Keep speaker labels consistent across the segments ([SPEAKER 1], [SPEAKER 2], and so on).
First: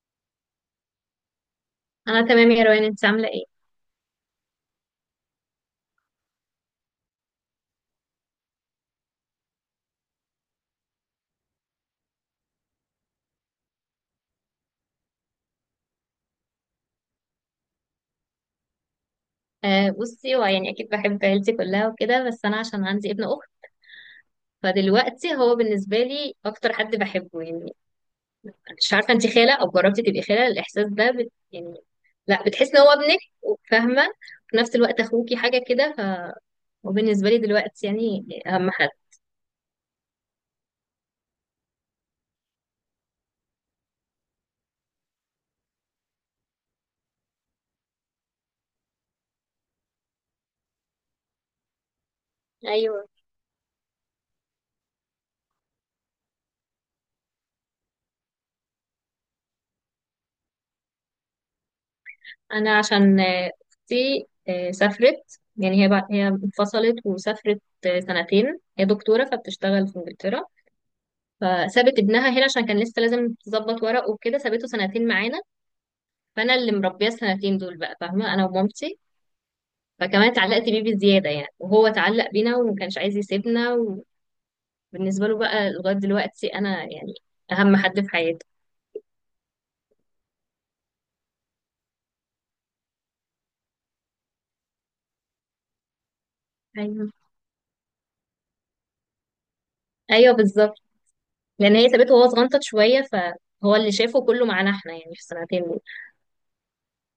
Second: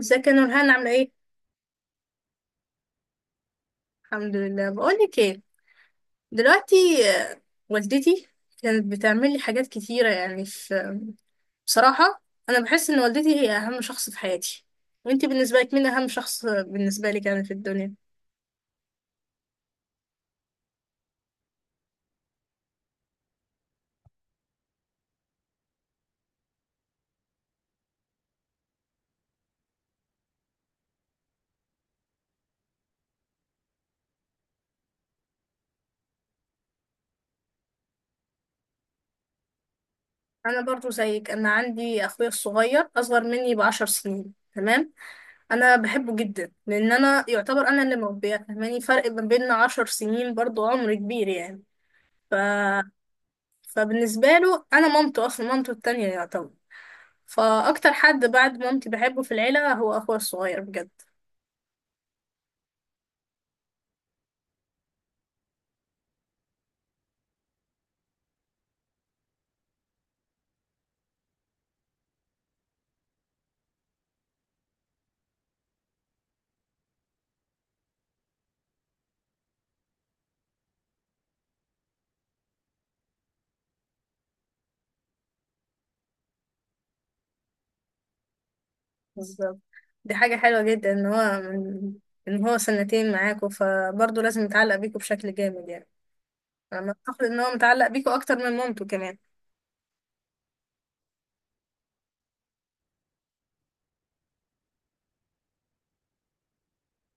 [SPEAKER 1] ازيك يا نورهان عاملة ايه؟
[SPEAKER 2] انا تمام يا روان، انت عامله ايه؟
[SPEAKER 1] الحمد لله. بقولك ايه دلوقتي. آه، والدتي كانت بتعمل لي حاجات كتيرة يعني في، بصراحة أنا بحس إن والدتي هي أهم شخص في حياتي. وانتي بالنسبة لك مين أهم شخص بالنسبة لك يعني في الدنيا؟
[SPEAKER 2] آه، بصي، هو يعني اكيد بحب عيلتي كلها وكده، بس انا عشان عندي ابن اخت فدلوقتي هو بالنسبه لي اكتر حد بحبه يعني. مش عارفه، انت خاله او جربتي تبقي خاله الاحساس ده بت يعني؟ لا، بتحسي ان هو ابنك وفاهمه، وفي نفس الوقت اخوكي حاجه كده، فهو بالنسبه لي دلوقتي يعني اهم حد.
[SPEAKER 1] أنا برضو زيك، أنا عندي أخويا الصغير أصغر مني ب10 سنين، تمام. أنا بحبه جدا لأن أنا يعتبر أنا اللي مربية، فاهماني فرق ما بيننا 10 سنين برضو عمر كبير يعني. ف...
[SPEAKER 2] ايوه.
[SPEAKER 1] فبالنسبة له أنا مامته، أصلا مامته التانية يعتبر. فاكتر حد بعد مامتي بحبه في العيله هو اخويا الصغير بجد.
[SPEAKER 2] انا عشان اختي سافرت يعني، هي انفصلت وسافرت سنتين. هي دكتوره فبتشتغل في انجلترا، فسابت ابنها هنا عشان كان لسه لازم تظبط ورق وكده، سابته سنتين معانا. فانا اللي مربيه السنتين دول بقى، فاهمه، انا ومامتي. فكمان اتعلقت بيه بزياده يعني، وهو اتعلق بينا وما كانش عايز يسيبنا. وبالنسبه له بقى لغايه دلوقتي انا يعني اهم حد في حياته.
[SPEAKER 1] بالظبط. دي حاجه حلوه جدا ان هو سنتين معاكوا فبرضه لازم يتعلق بيكوا بشكل جامد يعني. انا
[SPEAKER 2] ايوه.
[SPEAKER 1] اعتقد ان هو متعلق بيكوا اكتر من مامته كمان.
[SPEAKER 2] ايوه بالظبط، لان هي سابته وهو صغنطت شويه، فهو اللي شافه كله معانا احنا يعني في السنتين دول.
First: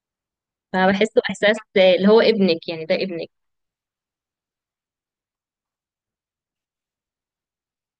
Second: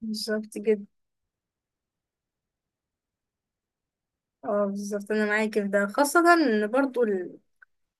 [SPEAKER 1] بالظبط جدا.
[SPEAKER 2] فبحسه احساس اللي هو ابنك، يعني ده ابنك.
[SPEAKER 1] اه بالظبط انا معاكي في ده، خاصه ان برضه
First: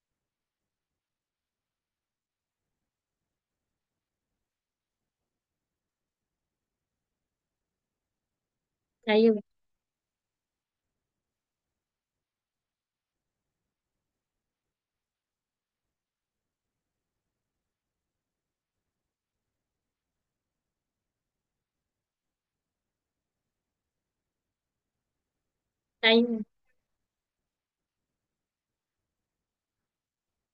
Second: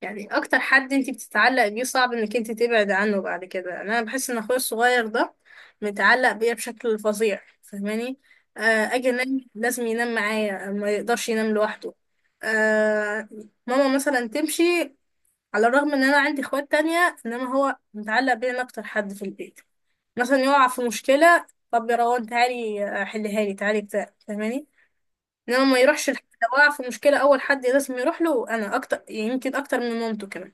[SPEAKER 1] يعني اكتر حد انت بتتعلق بيه صعب انك انت تبعد عنه بعد كده. يعني انا بحس ان اخويا الصغير ده متعلق بيا بشكل فظيع فاهماني. آه اجي انام
[SPEAKER 2] ايوه.
[SPEAKER 1] لازم ينام معايا، ما يقدرش ينام لوحده. آه ماما مثلا تمشي، على الرغم ان انا عندي اخوات تانية انما هو متعلق بيا انا اكتر حد في البيت. مثلا يقع في مشكلة، طب يا روان تعالي حلها لي، تعالي بتاع فاهماني. انما ما يروحش لحد.
[SPEAKER 2] ايوه،
[SPEAKER 1] لو وقع في مشكلة اول حد لازم يروح له انا، اكتر يمكن اكتر من مامته كمان.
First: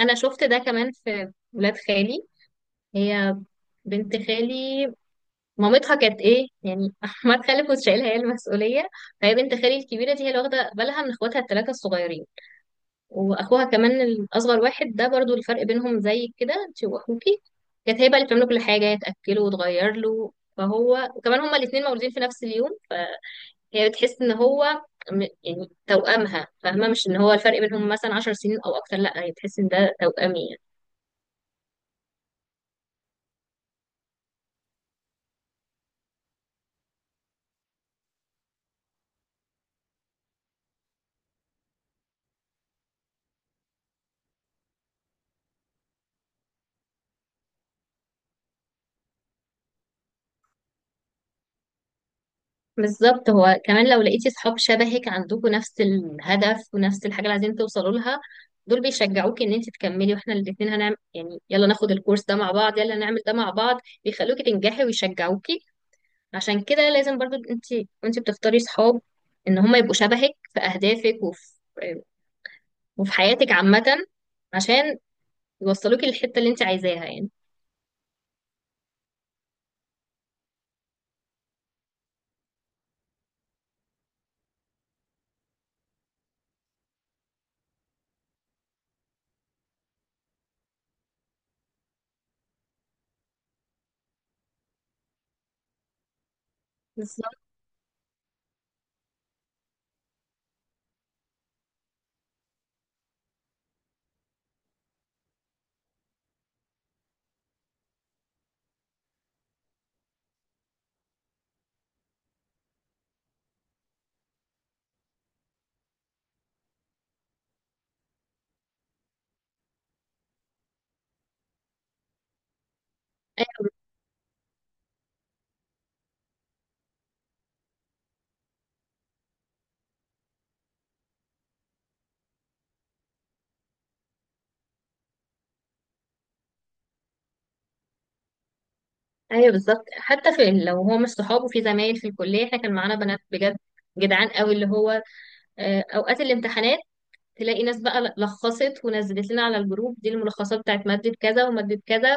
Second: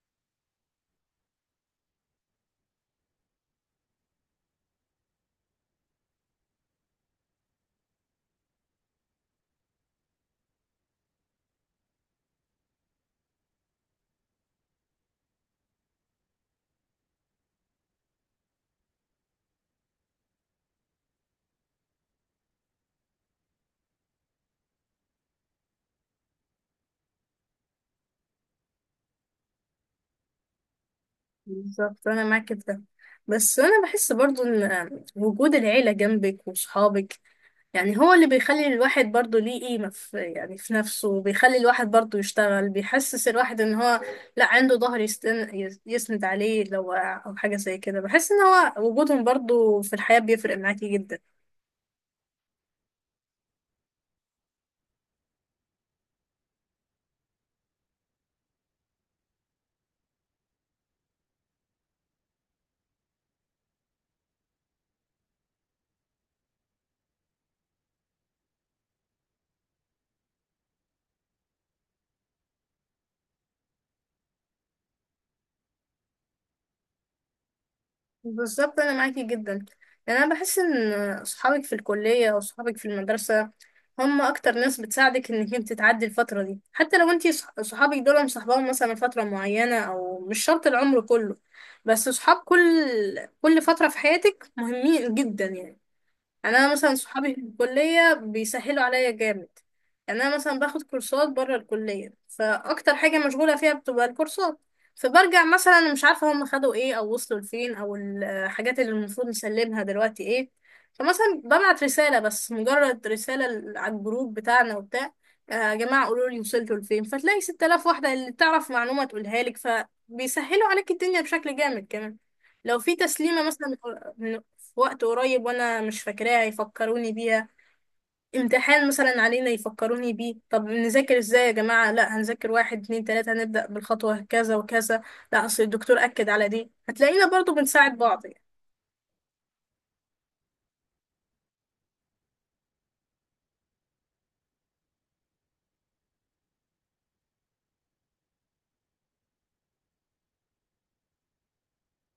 [SPEAKER 2] انا شفت ده كمان في ولاد خالي. هي بنت خالي، مامتها كانت ايه يعني احمد خالد، كنت شايلها هي المسؤوليه. فهي بنت خالي الكبيره دي هي اللي واخده بالها من اخواتها الثلاثه الصغيرين، واخوها كمان الاصغر واحد ده، برضو الفرق بينهم زي كده انت واخوكي. كانت هي بقى اللي بتعمله كل حاجه، هي تاكله وتغير له. فهو وكمان هما الاثنين مولودين في نفس اليوم، فهي بتحس ان هو يعني توأمها، فاهمه، مش ان هو الفرق بينهم مثلا 10 سنين او اكتر. لا، هي بتحس ان ده توأمي.
[SPEAKER 1] بالظبط انا معاك في ده. بس انا بحس برضو ان وجود العيله جنبك وصحابك يعني هو اللي بيخلي الواحد برضو ليه قيمه في، يعني في نفسه، وبيخلي الواحد برضو يشتغل، بيحسس الواحد ان هو لا عنده ظهر يسند عليه لو وقع او حاجه زي كده. بحس ان هو وجودهم برضو في الحياه بيفرق معاكي جدا.
[SPEAKER 2] بالظبط. هو كمان لو لقيتي صحاب شبهك، عندكم نفس الهدف ونفس الحاجة اللي عايزين توصلوا لها، دول بيشجعوكي ان انت تكملي. واحنا الاتنين هنعمل، يعني يلا ناخد الكورس ده مع بعض، يلا نعمل ده مع بعض، بيخلوكي تنجحي ويشجعوكي. عشان كده لازم برضو انت وانت بتختاري صحاب ان هم يبقوا شبهك في اهدافك وفي وفي حياتك عامة، عشان يوصلوكي للحتة اللي انت عايزاها يعني.
[SPEAKER 1] بالظبط انا معاكي جدا. يعني انا بحس ان صحابك في الكليه او صحابك في المدرسه هم اكتر ناس بتساعدك انك انت تعدي الفتره دي، حتى لو انت صحابك دول مصاحباهم مثلا فتره معينه او مش شرط العمر كله، بس صحاب كل فتره في حياتك مهمين جدا يعني. يعني انا مثلا صحابي
[SPEAKER 2] بالظبط.
[SPEAKER 1] في الكليه بيسهلوا عليا جامد. يعني انا مثلا باخد كورسات بره الكليه، فاكتر حاجه مشغوله فيها بتبقى الكورسات. فبرجع مثلا مش عارفه هم خدوا ايه او وصلوا لفين او الحاجات اللي المفروض نسلمها دلوقتي ايه. فمثلا ببعت رساله، بس مجرد رساله على الجروب بتاعنا وبتاع، يا جماعه قولوا لي وصلتوا لفين، فتلاقي 6000 واحده اللي تعرف معلومه تقولها لك. فبيسهلوا عليك الدنيا بشكل جامد كمان. لو في تسليمه مثلا من، في وقت قريب وانا مش فاكراها يفكروني بيها، امتحان مثلا علينا يفكروني بيه، طب نذاكر ازاي يا جماعة، لا هنذاكر واحد اتنين تلاتة، هنبدأ بالخطوة كذا وكذا، لا اصل الدكتور أكد على دي. هتلاقينا برضو بنساعد بعض.
[SPEAKER 2] ايوه بالظبط، حتى في، لو هو مش صحابه في، زمايل في الكليه، احنا كان معانا بنات بجد جدعان قوي. اللي هو اوقات الامتحانات تلاقي ناس بقى لخصت ونزلت لنا على الجروب دي الملخصات بتاعت ماده كذا وماده كذا.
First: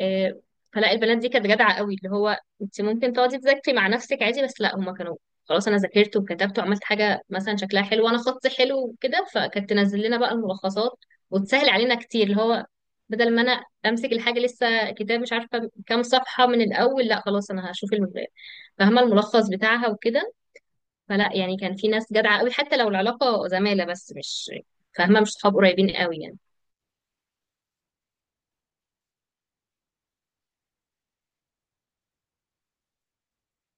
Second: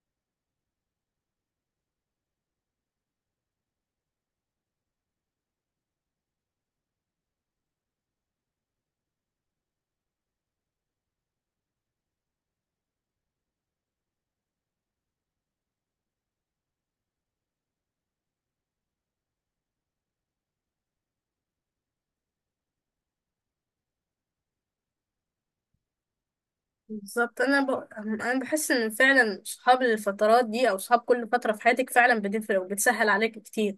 [SPEAKER 2] آه، فلا البنات دي كانت جدعه قوي. اللي هو انت ممكن تقعدي تذاكري مع نفسك عادي، بس لا هما كانوا خلاص، انا ذاكرت وكتبت وعملت حاجه مثلا شكلها حلو وانا خطي حلو وكده، فكانت تنزل لنا بقى الملخصات وتسهل علينا كتير. اللي هو بدل ما انا امسك الحاجه لسه كتاب مش عارفه كام صفحه من الاول، لا خلاص انا هشوف فاهمه الملخص بتاعها وكده. فلا يعني كان في ناس جدعة قوي، حتى لو العلاقة زمالة بس، مش فاهمة، مش صحاب قريبين قوي يعني.
[SPEAKER 1] بالظبط. انا بحس ان فعلا صحاب الفترات دي او صحاب كل فتره في حياتك فعلا بتفرق وبتسهل عليك كتير.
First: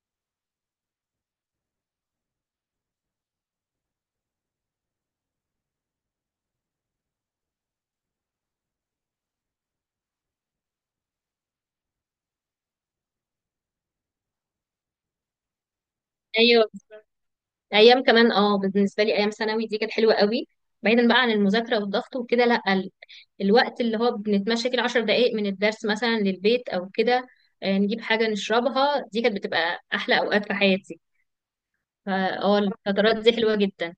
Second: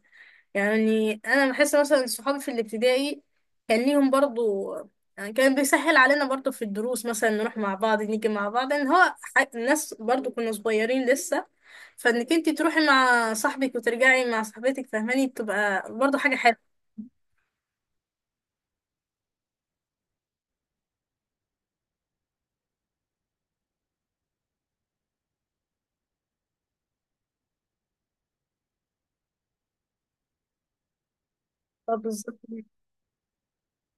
[SPEAKER 1] يعني انا بحس مثلا صحابي في الابتدائي كان ليهم برضو، يعني كان بيسهل علينا برضو في الدروس مثلا نروح مع بعض نيجي مع بعض، ان هو الناس برضو كنا صغيرين لسه، فانك انت تروحي مع صاحبك وترجعي مع صاحبتك فاهماني بتبقى برضو حاجه
[SPEAKER 2] ايوه.
[SPEAKER 1] حلوه.
[SPEAKER 2] ايام كمان اه بالنسبة لي، ايام ثانوي دي كانت حلوة قوي، بعيدا بقى عن المذاكرة والضغط وكده. لا الوقت اللي هو بنتمشى كده 10 دقايق من الدرس مثلا للبيت او كده، نجيب حاجة نشربها، دي كانت بتبقى احلى اوقات في حياتي.
[SPEAKER 1] طب بالظبط.
[SPEAKER 2] فاه الفترات دي حلوة جدا،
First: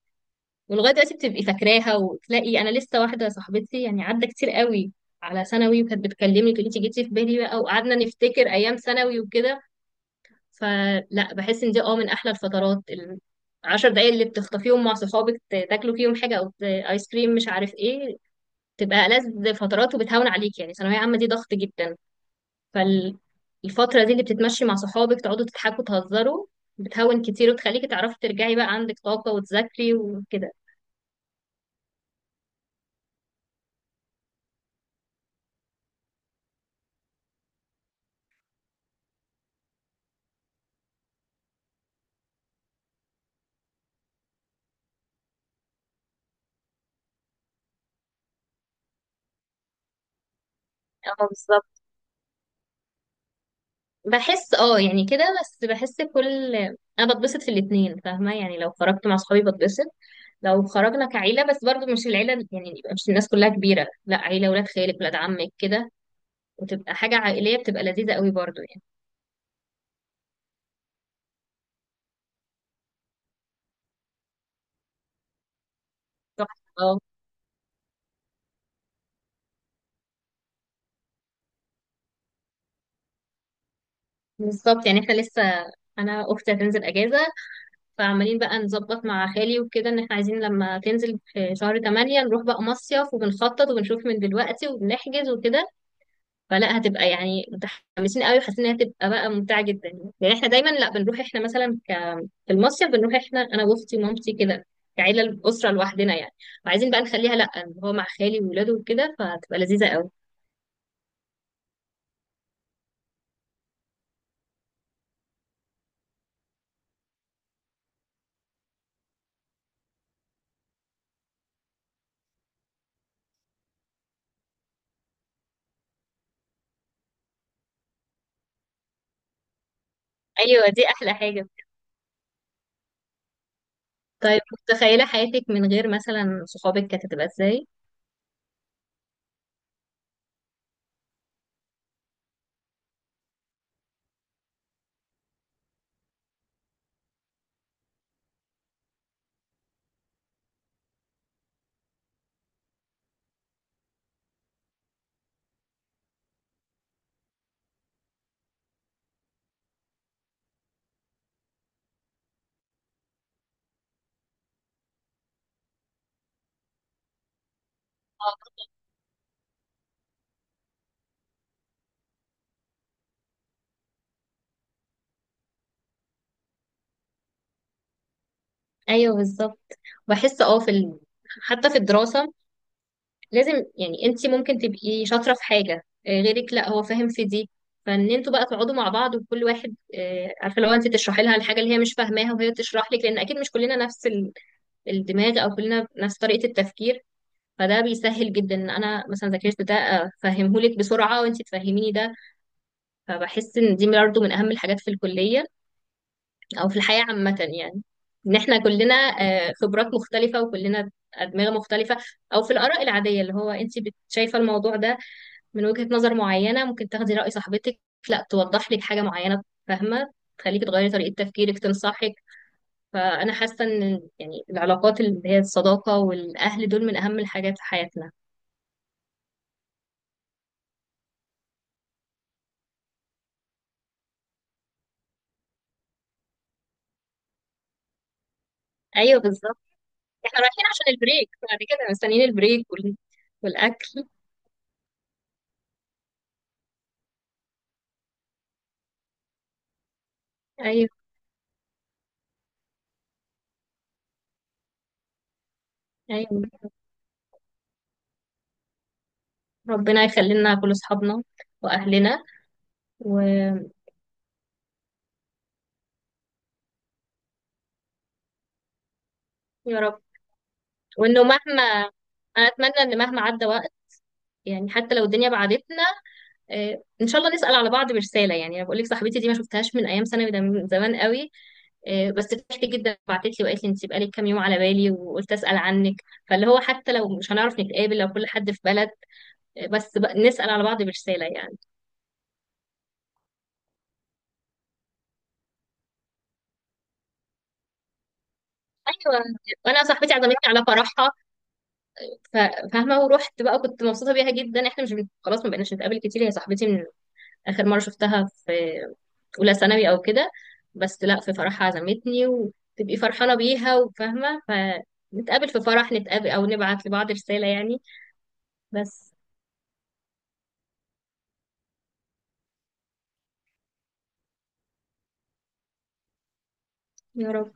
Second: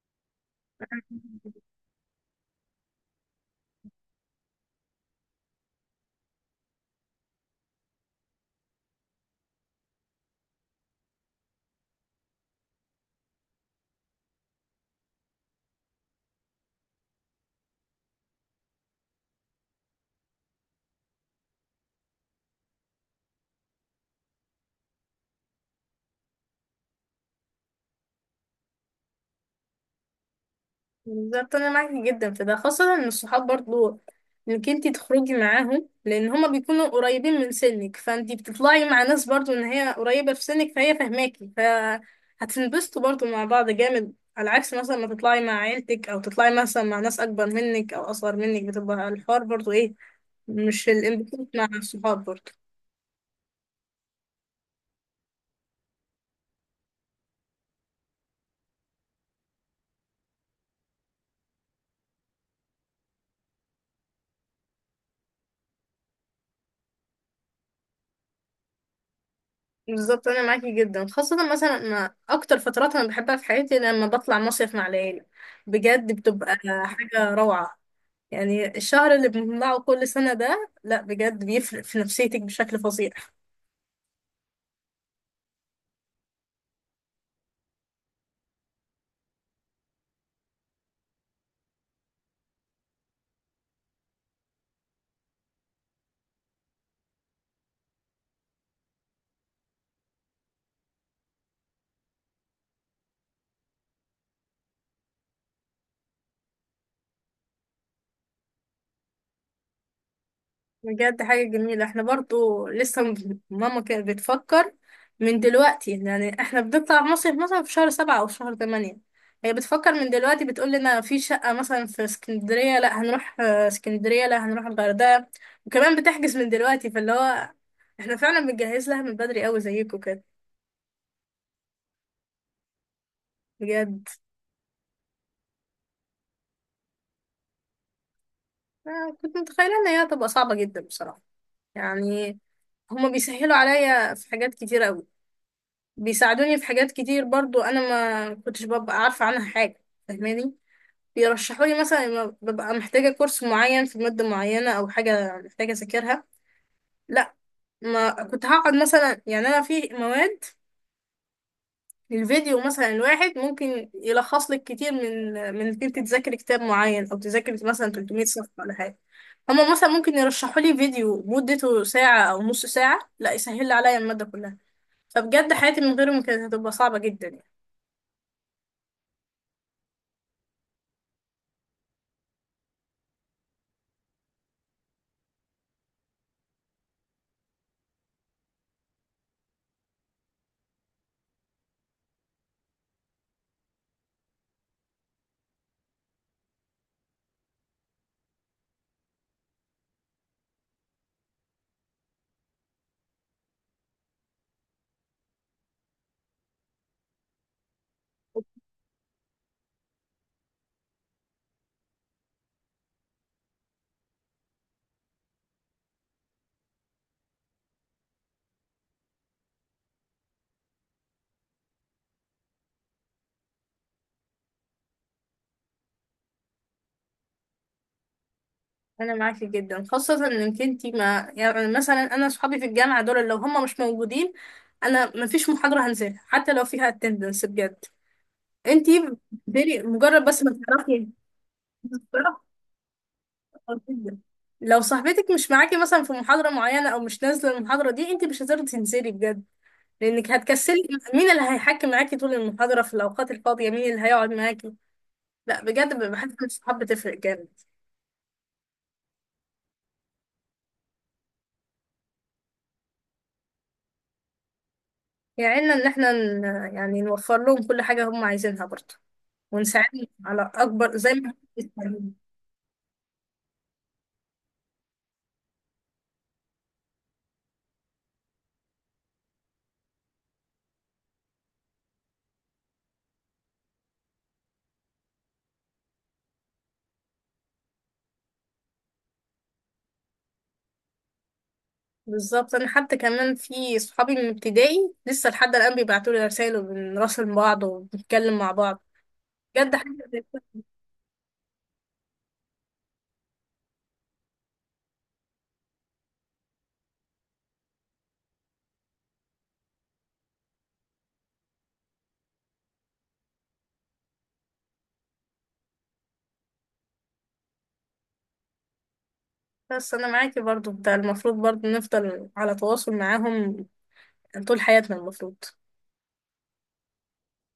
[SPEAKER 2] ولغايه دلوقتي بتبقي فاكراها. وتلاقي انا لسه واحده صاحبتي، يعني عدى كتير قوي على ثانوي، وكانت بتكلمني تقولي انت جيتي في بالي، بقى وقعدنا نفتكر ايام ثانوي وكده. فلا بحس ان دي اه من احلى الفترات. العشر دقايق اللي بتخطفيهم مع صحابك، تاكلوا فيهم حاجه، او ايس كريم مش عارف ايه، تبقى ألذ فترات. وبتهون عليك، يعني ثانويه عامه دي ضغط جدا، فالفتره دي اللي بتتمشي مع صحابك تقعدوا تضحكوا تهزروا بتهون كتير، وتخليكي تعرفي ترجعي بقى عندك طاقه وتذاكري وكده.
[SPEAKER 1] بالظبط انا معاكي جدا في ده، خاصة ان الصحاب برضو انك انتي تخرجي معاهم لان هما بيكونوا قريبين من سنك، فانتي بتطلعي مع ناس برضو ان هي قريبة في سنك فهي فاهماكي فهتنبسطوا برضو مع بعض جامد، على عكس مثلا ما تطلعي مع عيلتك او تطلعي مثلا مع ناس اكبر منك او اصغر منك بتبقى الحوار برضو ايه، مش
[SPEAKER 2] اه
[SPEAKER 1] الانبساط مع
[SPEAKER 2] بالظبط.
[SPEAKER 1] الصحاب برضو.
[SPEAKER 2] بحس اه يعني كده، بس بحس كل، انا بتبسط في الاتنين، فاهمه، يعني لو خرجت مع صحابي بتبسط. لو خرجنا كعيله، بس برضو مش العيله يعني، يبقى مش الناس كلها كبيره، لا عيله ولاد خالك ولاد عمك كده، وتبقى حاجه عائليه، بتبقى لذيذه قوي برضو يعني.
[SPEAKER 1] بالظبط انا معاكي جدا، خاصة مثلا أنا اكتر فترات انا بحبها في حياتي لما بطلع مصيف مع العيلة. بجد بتبقى
[SPEAKER 2] تحفه اه.
[SPEAKER 1] حاجة روعة. يعني الشهر اللي بنجمعه كل سنة ده لا بجد بيفرق في نفسيتك بشكل فظيع.
[SPEAKER 2] بالظبط، يعني احنا لسه، انا اختي هتنزل اجازه، فعمالين بقى نظبط مع خالي وكده، ان احنا عايزين لما تنزل في شهر 8 نروح بقى مصيف، وبنخطط وبنشوف من دلوقتي وبنحجز وكده. فلا هتبقى يعني متحمسين قوي، وحاسين انها هتبقى بقى ممتعه جدا. يعني احنا دايما لا بنروح احنا مثلا في المصيف، بنروح احنا انا واختي ومامتي كده، كعيله الاسره لوحدنا يعني. وعايزين بقى نخليها لا، إن هو مع خالي وولاده وكده، فهتبقى لذيذه قوي.
[SPEAKER 1] بجد حاجة جميلة. احنا برضو لسه ماما كانت بتفكر من دلوقتي، يعني احنا بنطلع مصيف مثلا في شهر 7 أو شهر 8. هي بتفكر من دلوقتي بتقول لنا في شقة مثلا في اسكندرية، لا هنروح اسكندرية لا هنروح الغردقة. وكمان بتحجز من دلوقتي، فاللي هو احنا فعلا بنجهز لها من بدري قوي زيكم كده.
[SPEAKER 2] ايوه دي احلى حاجه.
[SPEAKER 1] بجد.
[SPEAKER 2] طيب متخيله حياتك من غير مثلا صحابك كانت هتبقى ازاي؟
[SPEAKER 1] كنت متخيلة ان هي هتبقى صعبة جدا بصراحة. يعني هما بيسهلوا عليا في حاجات كتير قوي، بيساعدوني في حاجات كتير برضو انا ما كنتش ببقى عارفة عنها حاجة فاهماني. بيرشحوا لي مثلا لما ببقى محتاجة كورس معين في مادة معينة او حاجة محتاجة اذاكرها، لا ما كنت هقعد مثلا، يعني انا في مواد الفيديو مثلا الواحد ممكن يلخص لك كتير، من انك انت تذاكري كتاب معين او تذاكري مثلا 300 صفحة ولا حاجة. هما مثلا ممكن يرشحوا لي فيديو مدته ساعة او نص ساعة لا يسهل لي عليا المادة كلها. فبجد حياتي من غيرهم كانت هتبقى صعبة جدا يعني.
[SPEAKER 2] ايوه بالظبط. بحس اه في حتى في الدراسه لازم، يعني انت ممكن تبقي شاطرة في حاجة غيرك لا هو فاهم في دي، فان انتوا بقى تقعدوا مع بعض، وكل واحد عارفة، لو انت تشرحي لها الحاجة اللي هي مش فاهماها وهي تشرح لك، لان اكيد مش كلنا نفس الدماغ، او كلنا نفس طريقة التفكير. فده بيسهل جدا ان انا مثلا ذاكرت ده افهمه لك بسرعة، وانت تفهميني ده. فبحس ان دي برضه من اهم الحاجات في الكلية، او في الحياة عامة يعني، ان احنا كلنا خبرات مختلفة وكلنا ادمغة مختلفة. او في الاراء العادية، اللي هو انت شايفة الموضوع ده من وجهة نظر معينة، ممكن تاخدي رأي صاحبتك لا توضح لك حاجة معينة، فاهمة، تخليكي تغيري طريقة تفكيرك، تنصحك. فأنا حاسة إن يعني العلاقات، اللي هي الصداقة والأهل، دول من أهم الحاجات في حياتنا.
[SPEAKER 1] أنا معاكي جدا، خاصة إنك انتي ما يعني، مثلا أنا صحابي في الجامعة دول لو هم مش موجودين أنا مفيش محاضرة هنزلها حتى لو فيها اتندنس بجد. انتي
[SPEAKER 2] أيوه بالظبط.
[SPEAKER 1] بتبتدي مجرد
[SPEAKER 2] احنا
[SPEAKER 1] بس ما
[SPEAKER 2] رايحين عشان
[SPEAKER 1] تعرفي.
[SPEAKER 2] البريك، بعد كده مستنيين البريك والأكل.
[SPEAKER 1] جدا. لو صاحبتك مش معاكي مثلا في محاضرة معينة أو مش نازلة المحاضرة دي انتي مش هتقدري تنزلي بجد لأنك هتكسلي.
[SPEAKER 2] أيوه.
[SPEAKER 1] مين اللي هيحكي معاكي طول المحاضرة في الأوقات الفاضية، مين اللي هيقعد معاكي؟ لا بجد بحس
[SPEAKER 2] أيوه.
[SPEAKER 1] إن الصحاب بتفرق جامد.
[SPEAKER 2] ربنا يخلي لنا كل أصحابنا وأهلنا. ويا
[SPEAKER 1] يعيننا ان احنا يعني نوفر لهم كل حاجة هم عايزينها برضه،
[SPEAKER 2] رب.
[SPEAKER 1] ونساعدهم على اكبر زي
[SPEAKER 2] وإنه
[SPEAKER 1] ما
[SPEAKER 2] مهما،
[SPEAKER 1] إحنا.
[SPEAKER 2] أنا أتمنى إن مهما عدى وقت، يعني حتى لو الدنيا بعدتنا، ان شاء الله نسأل على بعض برسالة. يعني انا بقول لك، صاحبتي دي ما شفتهاش من ايام ثانوي، ده من زمان قوي. بس فرحت جدا، بعتت لي وقالت لي، انت بقالك كام يوم على بالي وقلت اسال عنك. فاللي هو حتى لو مش هنعرف نتقابل، لو كل حد في بلد، بس بقى نسال على بعض برساله يعني.
[SPEAKER 1] بالظبط انا حتى كمان في صحابي من ابتدائي لسه لحد الان بيبعتوا لي رسائل وبنراسل بعض وبنتكلم مع بعض
[SPEAKER 2] ايوه.
[SPEAKER 1] بجد
[SPEAKER 2] وانا
[SPEAKER 1] حاجة
[SPEAKER 2] صاحبتي
[SPEAKER 1] زي
[SPEAKER 2] عزمتني
[SPEAKER 1] كده.
[SPEAKER 2] على فرحها، ف- فاهمه، ورحت بقى، كنت مبسوطه بيها جدا. احنا مش خلاص ما بقيناش نتقابل كتير، هي صاحبتي، من اخر مره شفتها في اولى ثانوي او كده. بس لا في فرحها عزمتني، وتبقي فرحانه بيها، وفاهمه، فنتقابل في فرح، نتقابل او نبعت لبعض رساله يعني. بس.
[SPEAKER 1] بس انا معاكي برضه، ده المفروض برضه نفضل على تواصل معاهم طول حياتنا المفروض
[SPEAKER 2] يا رب.